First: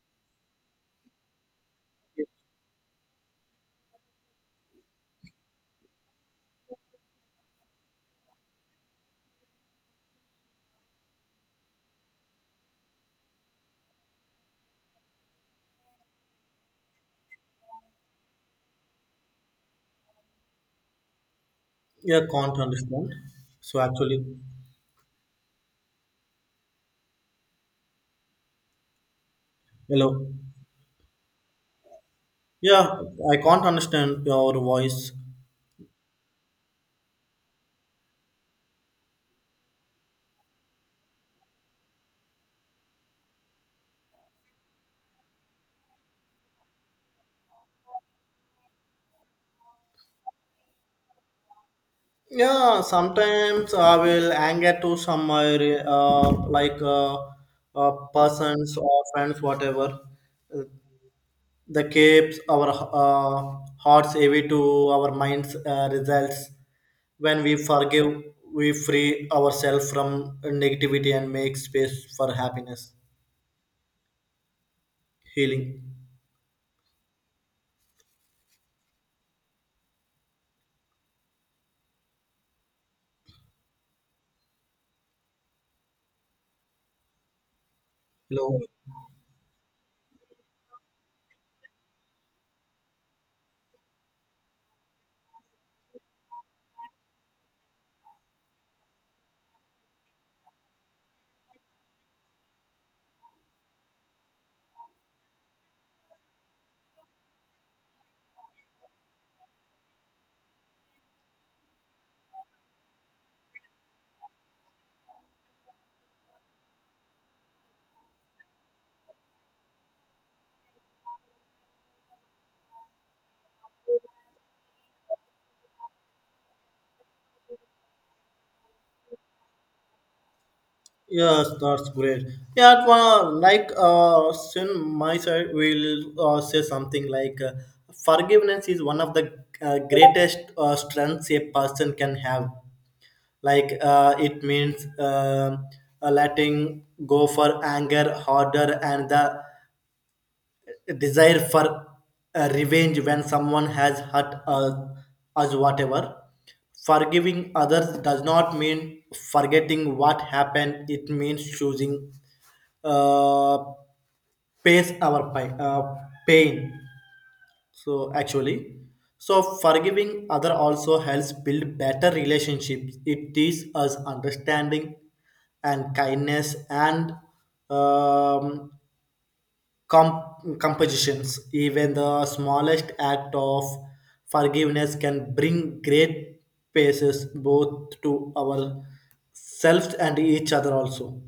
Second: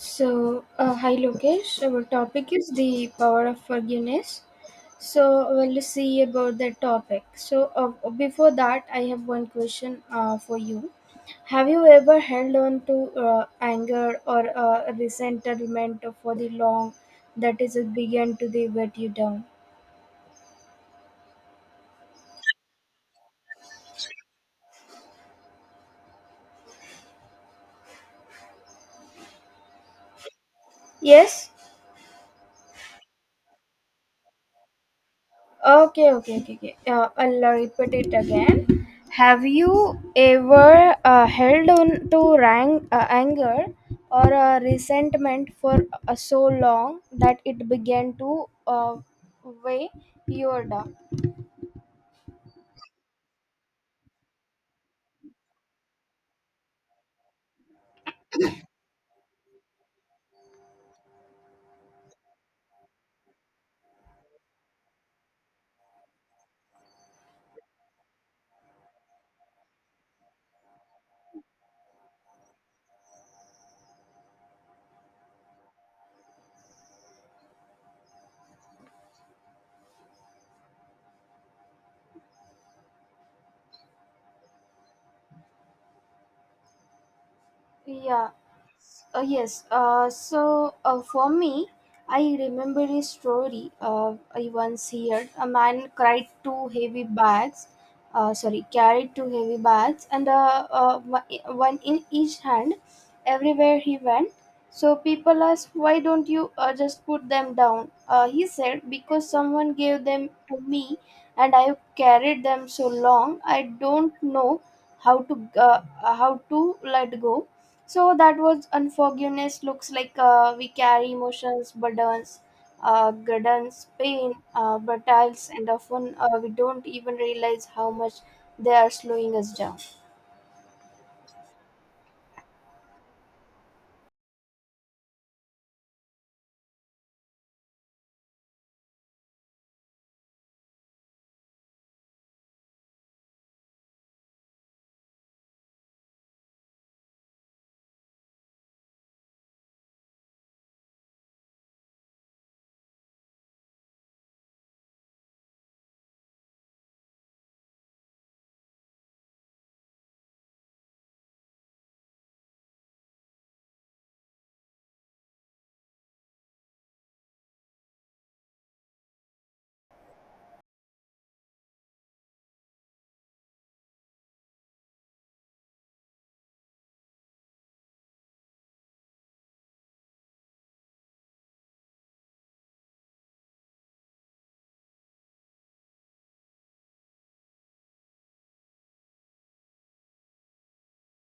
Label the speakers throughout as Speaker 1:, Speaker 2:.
Speaker 1: Hi Lokesh. Our topic is the power of forgiveness. So, we'll see about that topic. Before that, I have one question for you. Have you ever held on to anger or resentment for the long that is it began to the weight you down?
Speaker 2: Yeah, can't understand. So actually, hello.
Speaker 1: Yes.
Speaker 2: Yeah, I can't understand your voice.
Speaker 1: Okay, okay, okay, okay. I'll repeat it again. Have you ever held on to anger or resentment for so long that it began to weigh you down?
Speaker 2: Yeah, sometimes I will anger to some persons or friends, whatever. The keeps our hearts heavy to our minds results. When we forgive, we free ourselves from negativity and make space for happiness, healing.
Speaker 1: Yeah.
Speaker 2: Hello.
Speaker 1: For me, I remember a story I once heard. A man cried two heavy bags, sorry, carried two heavy bags, and one in each hand, everywhere he went. So people asked, "Why don't you just put them down?" He said, "Because someone gave them to me, and I've carried them so long. I don't know how to uh, how to let go." So that was unforgiveness. Looks like we carry emotions, burdens, burdens, pain, battles, and often we don't even realize how much they are slowing us down.
Speaker 2: Yes, that's great. Yeah, it wa- like sin my side will say something like forgiveness is one of the greatest strengths a person can have. Like it means letting go for anger harder and the desire for revenge when someone has hurt us, us whatever forgiving others does not mean forgetting what happened, it means choosing uh, pace our pain. So actually, so forgiving other also helps build better relationships. It teaches us understanding and kindness and um, compositions. Even the smallest act of forgiveness can bring great paces both to ourselves and each other also.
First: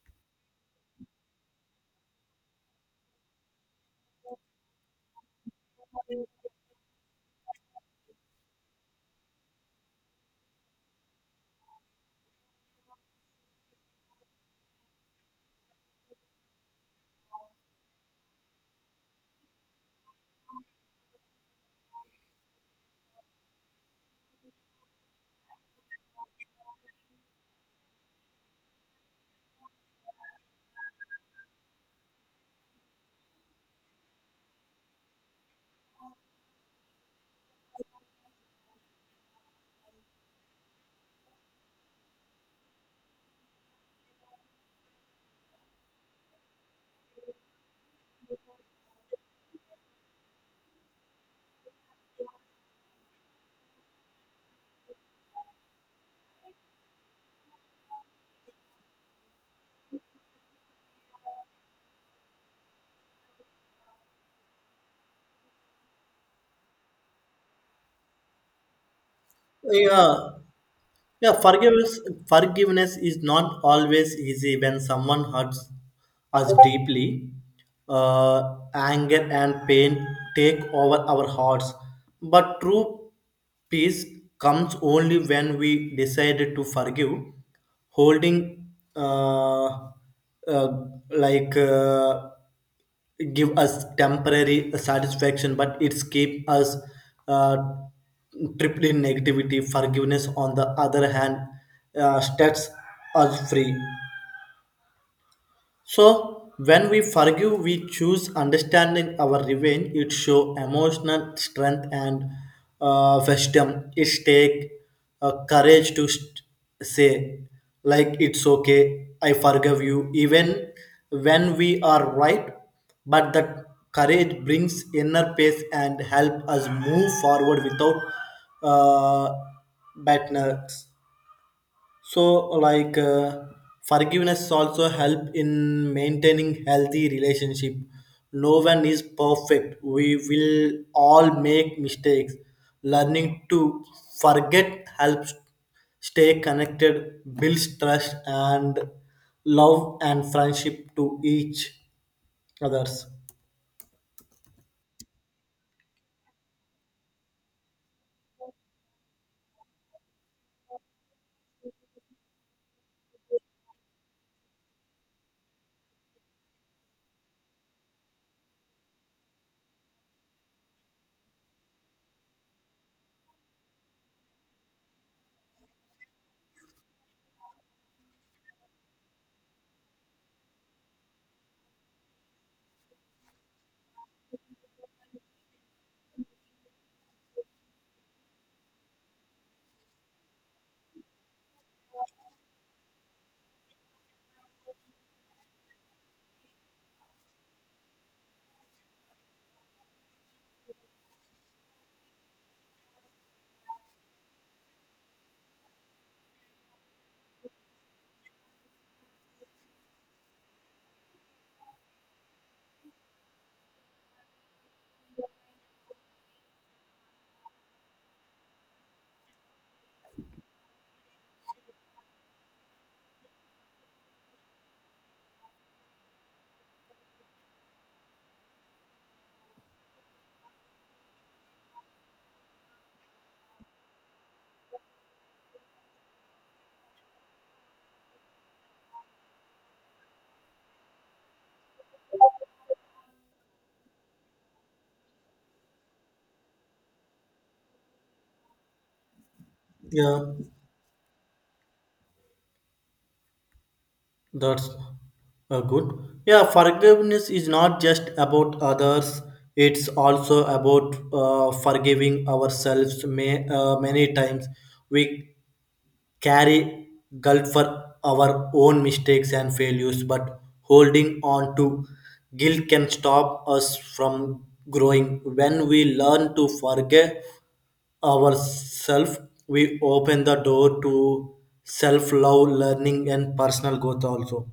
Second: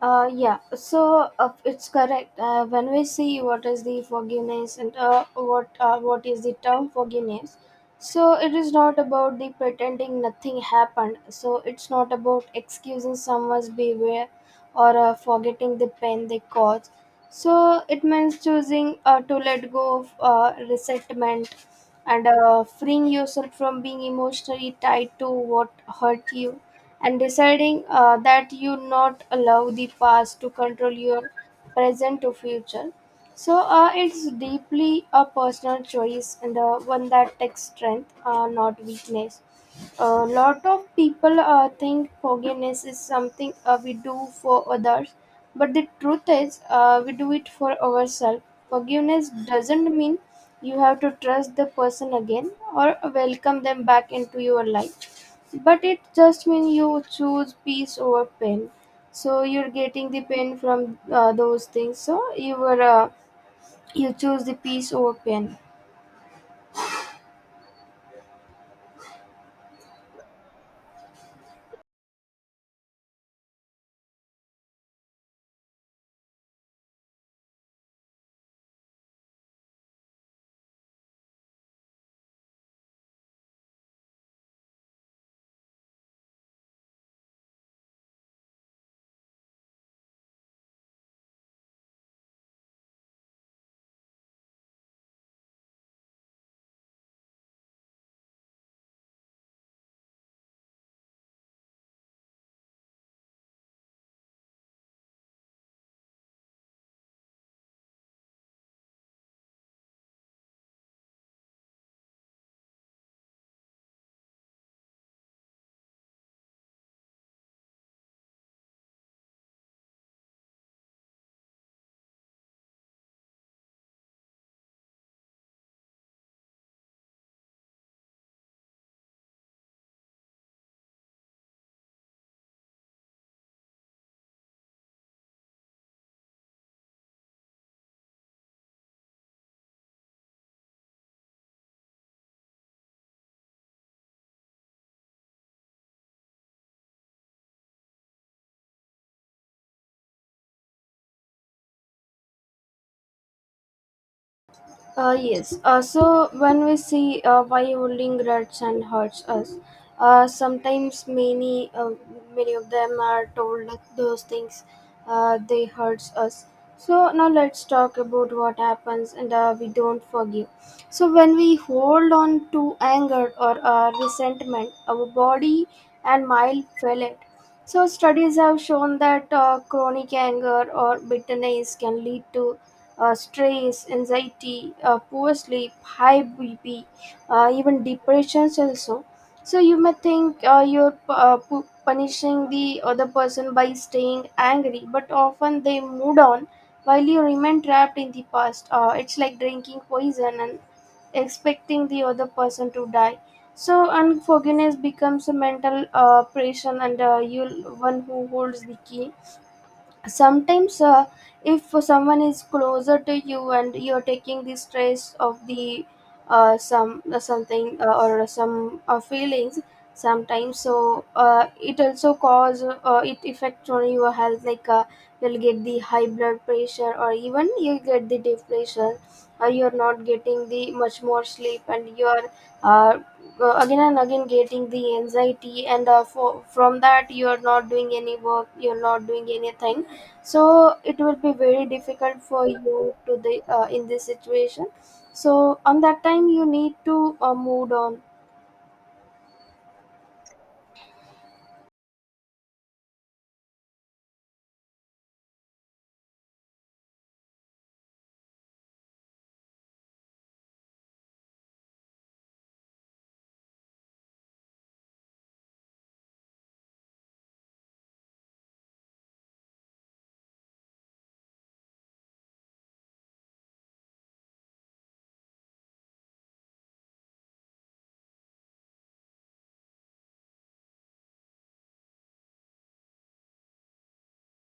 Speaker 1: It's correct. When we see what is the forgiveness and what is the term forgiveness, so it is not about the pretending nothing happened. So it's not about excusing someone's behavior or forgetting the pain they caused. So it means choosing to let go of resentment and freeing yourself from being emotionally tied to what hurt you, and deciding that you not allow the past to control your present to future. It's deeply a personal choice, and one that takes strength, not weakness. A lot of people think forgiveness is something we do for others, but the truth is, we do it for ourselves. Forgiveness doesn't mean you have to trust the person again or welcome them back into your life, but it just means you choose peace over pain. So you're getting the pain from those things. You choose the peace over pain.
Speaker 2: Yeah, Yeah, forgiveness is not always easy when someone hurts us deeply. Anger and pain take over our hearts. But true peace comes only when we decide to forgive. Holding, uh, uh, like, uh, give us temporary satisfaction, but it's keep us uh, tripped in negativity. Forgiveness, on the other hand, sets us free. So when we forgive, we choose understanding our revenge. It show emotional strength and wisdom. It take courage to say, like it's okay, I forgive you, even when we are right. But that courage brings inner peace and help us move forward without uh, bitterness. So, forgiveness also help in maintaining healthy relationship. No one is perfect. We will all make mistakes. Learning to forget helps stay connected, builds trust and love and friendship to each others.
Speaker 1: Yes. So when we see why holding grudges and hurts us, sometimes many of them are told that those things they hurts us. So now let's talk about what happens and we don't forgive. So when we hold on to anger or resentment, our body and mind feel it. So studies have shown that chronic anger or bitterness can lead to stress, anxiety, poor sleep, high BP, even depressions also. So you may think punishing the other person by staying angry, but often they moved on while you remain trapped in the past. It's like drinking poison and expecting the other person to die. So unforgiveness becomes a mental prison, and you're one who holds the key. Sometimes if someone is closer to you and you're taking the stress of the some something or some feelings sometimes, it also cause, it affect on your health, like you'll get the high blood pressure, or even you'll get the depression, or you're not getting the much more sleep, and you're uh, again and again getting the anxiety, and from that you're not doing any work, you're not doing anything, so it will be very difficult for you to the in this situation, so on that time you need to move on.
Speaker 2: Yeah. That's good. Yeah, forgiveness is not just about others, it's also about forgiving ourselves. Many times we carry guilt for our own mistakes and failures, but holding on to guilt can stop us from growing. When we learn to forgive ourselves, we open the door to self love, learning, and personal growth also.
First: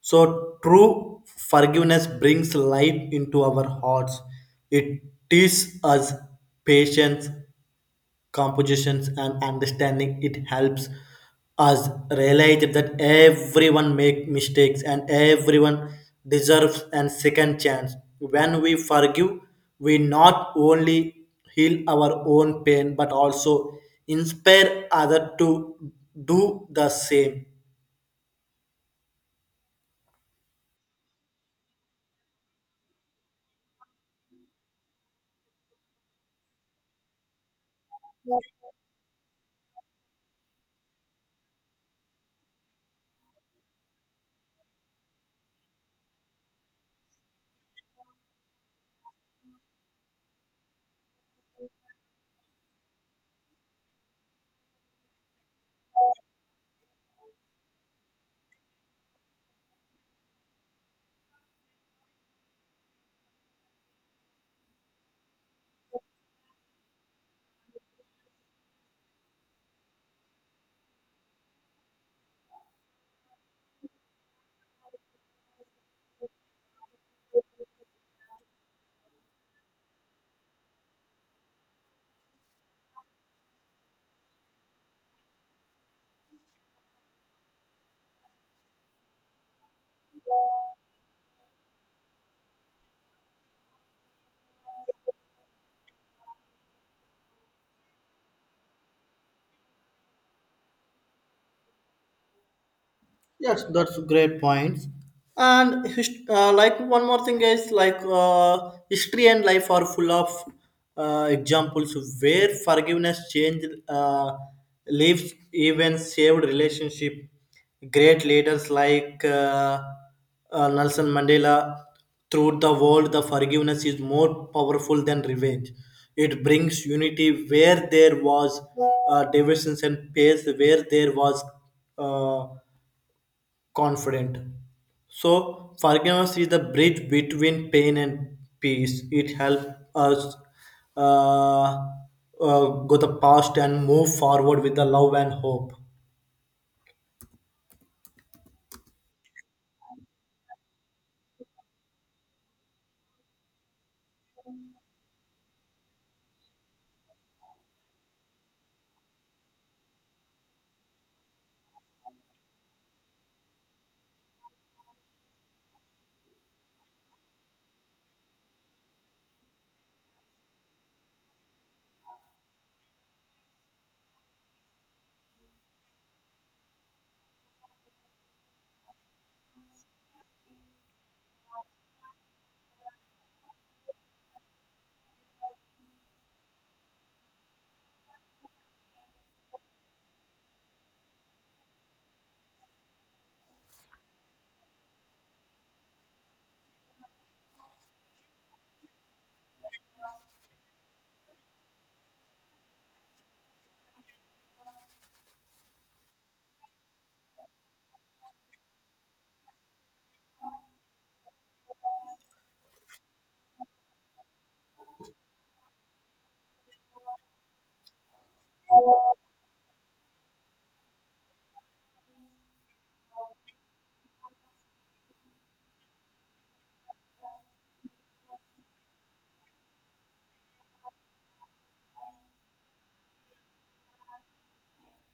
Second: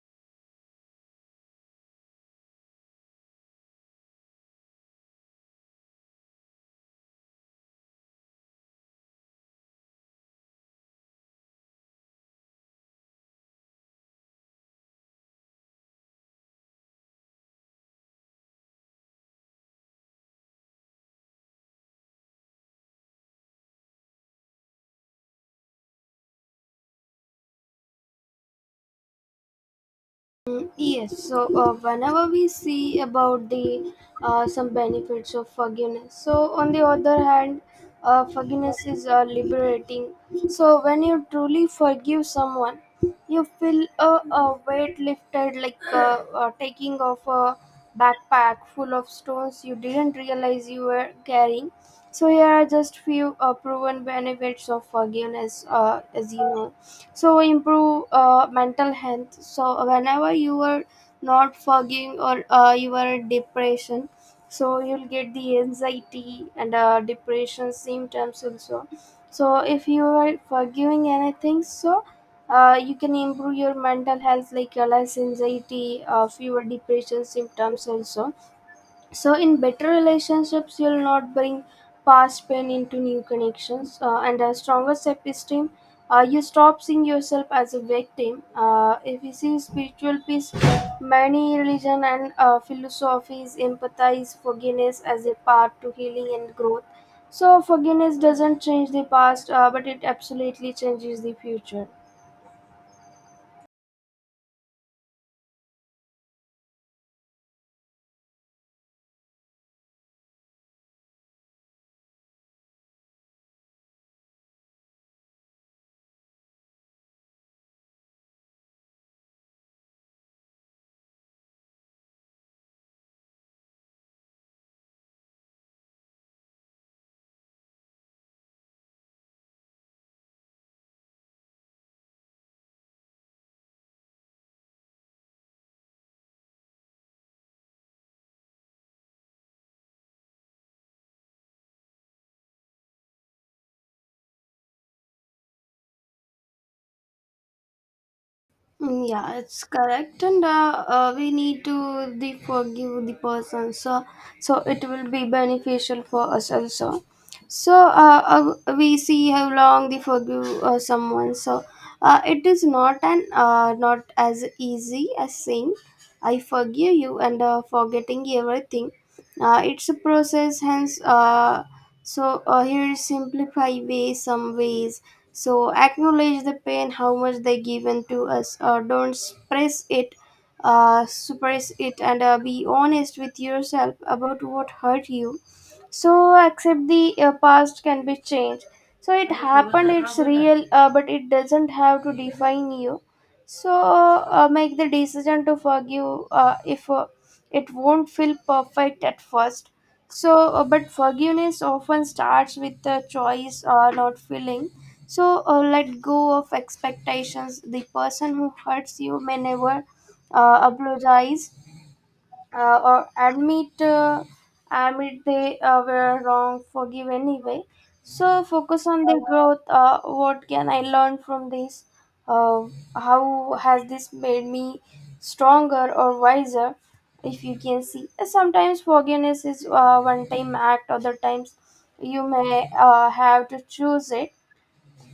Speaker 2: So, true forgiveness brings light into our hearts. It teaches us patience compositions and understanding. It helps us realize that everyone make mistakes and everyone deserves a second chance. When we forgive we not only heal our own pain but also inspire other to do the same.
Speaker 1: Mm. Yes, so whenever we see about the some benefits of forgiveness, so on the other hand, forgiveness is liberating. So when you truly forgive someone, you feel a weight lifted, like taking off a backpack full of stones you didn't realize you were carrying. So here are just few proven benefits of forgiveness, as you know. So improve mental health, so whenever you are not forgiving or you are in depression, so you'll get the anxiety and depression symptoms also. So if you are forgiving anything, so you can improve your mental health, like less anxiety, fewer depression symptoms also. So in better relationships you'll not bring past pain into new connections, and a stronger self-esteem. You stop seeing yourself as a victim. If you see spiritual peace, many religion and philosophies empathize forgiveness as a path to healing and growth. So forgiveness doesn't change the past, but it absolutely changes the future.
Speaker 2: Yes, that's great points. And hist- like one more thing is like history and life are full of examples where forgiveness changed lives, even saved relationship. Great leaders like Nelson Mandela throughout the world, the forgiveness is more powerful than revenge. It brings unity where there was divisions and peace where there was uh, confident. So forgiveness is the bridge between pain and peace. It helps us uh, go the past and move forward with the love and hope.
Speaker 1: Mm. Yeah, it's correct, and we need to the forgive the person, so it will be beneficial for us also. So we see how long they forgive someone. So it is not an not as easy as saying I forgive you and forgetting everything. It's a process, hence here is simplify way some ways. So acknowledge the pain, how much they given to us. Don't suppress it, and be honest with yourself about what hurt you. So accept the past can be changed. So it happened, it's real, but it doesn't have to define you. So make the decision to forgive, if it won't feel perfect at first. So but forgiveness often starts with the choice or not feeling. So let go of expectations. The person who hurts you may never apologize or admit, admit they were wrong. Forgive anyway. So focus on their growth. What can I learn from this? Uh, how has this made me stronger or wiser? If you can see, sometimes forgiveness is one-time act. Other times, you may have to choose it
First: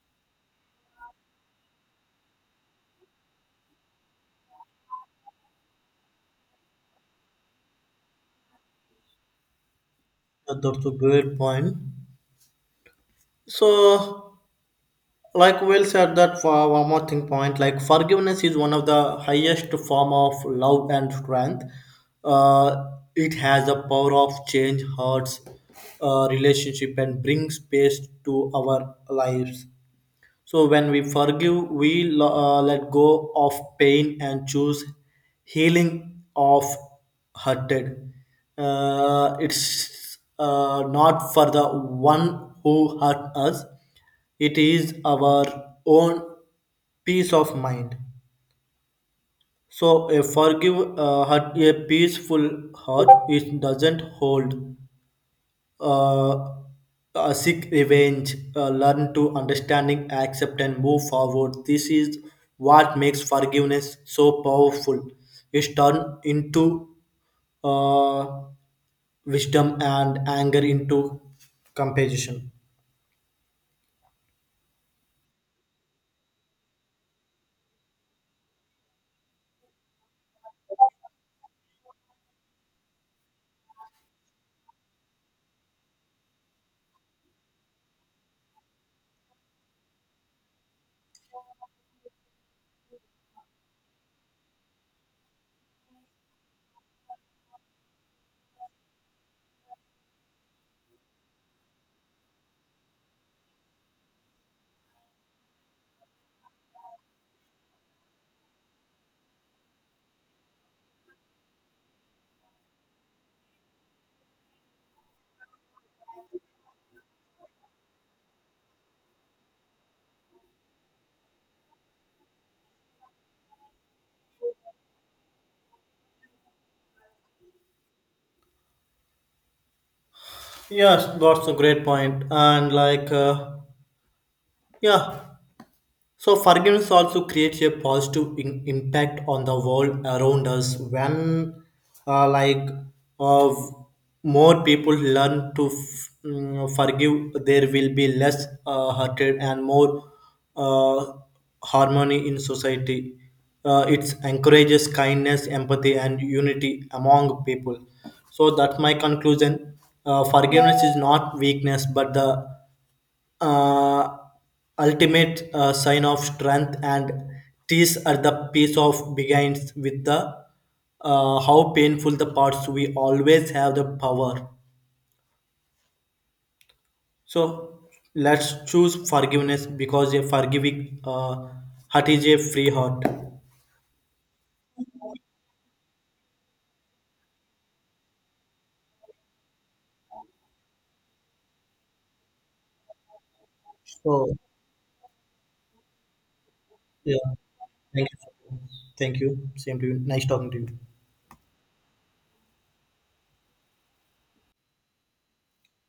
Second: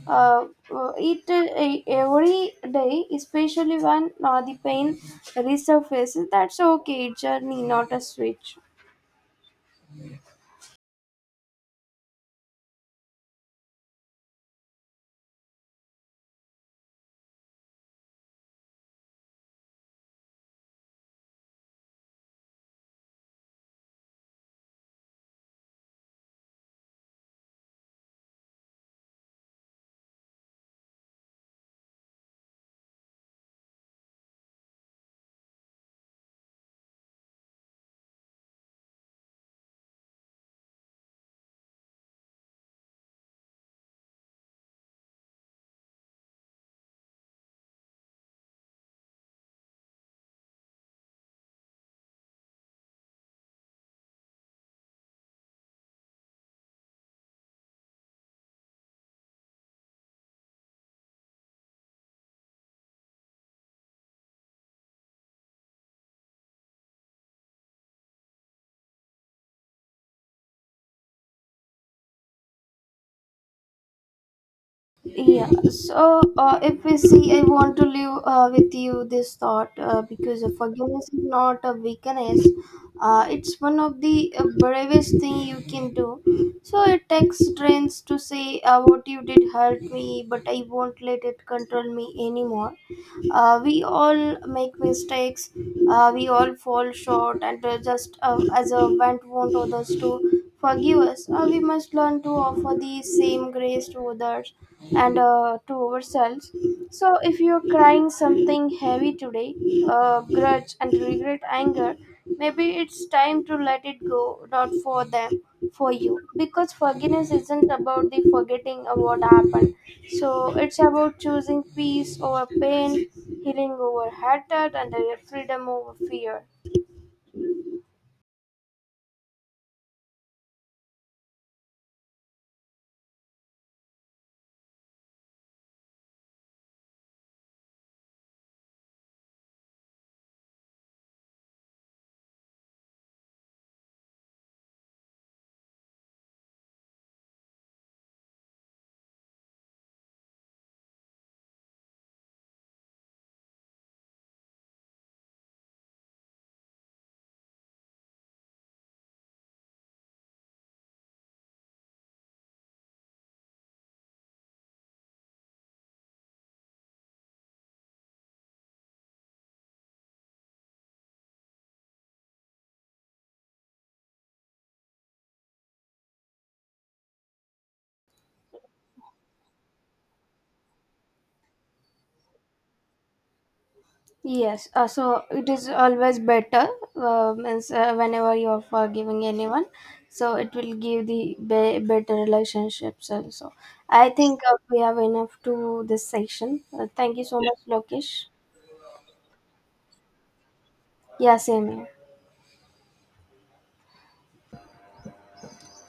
Speaker 1: uh, every day, especially when the pain resurfaces. That's okay, it's journey, not a switch.
Speaker 2: That's a great point. So, like Will said, that for one more thing point, like forgiveness is one of the highest form of love and strength. Uh, it has a power of change hearts, relationship, and brings peace to our lives. So when we forgive, let go of pain and choose healing of hurted. It's not for the one who hurt us. It is our own peace of mind. So a forgive heart, a peaceful heart, it doesn't hold uh, seek revenge, learn to understanding, accept, and move forward. This is what makes forgiveness so powerful. It's turned into uh, wisdom and anger into compassion.
Speaker 1: Yeah. So if we see, I want to leave with you this thought, because forgiveness is not a weakness. It's one of the bravest thing you can do. So it takes strength to say, what you did hurt me, but I won't let it control me anymore. We all make mistakes. We all fall short, and just as a want others to forgive us, we must learn to offer the same grace to others and to ourselves. So if you're crying something heavy today, grudge and regret anger, maybe it's time to let it go, not for them, for you, because forgiveness isn't about the forgetting of what happened. So it's about choosing peace over pain, healing over hatred, and freedom over fear.
Speaker 2: Yes, that's a great point. Yeah, So, forgiveness also creates a positive impact on the world around us when, uh, like, of more people learn to forgive, there will be less hatred and more uh, harmony in society. It encourages kindness, empathy, and unity among people. So, that's my conclusion. Forgiveness is not weakness, but the uh, ultimate sign of strength and tease at the piece of begins with the how painful the parts we always have the power. So let's choose forgiveness, because a forgiving heart is a free heart.
Speaker 1: Yes, so it is always better, means whenever you are forgiving anyone, so it will give the better relationships also. I
Speaker 2: So
Speaker 1: think we have enough to this section. Thank you
Speaker 2: yeah,
Speaker 1: so Yeah. much
Speaker 2: thank
Speaker 1: Lokesh.
Speaker 2: you. Thank you, same to you, nice talking to you.
Speaker 1: Yeah, same here.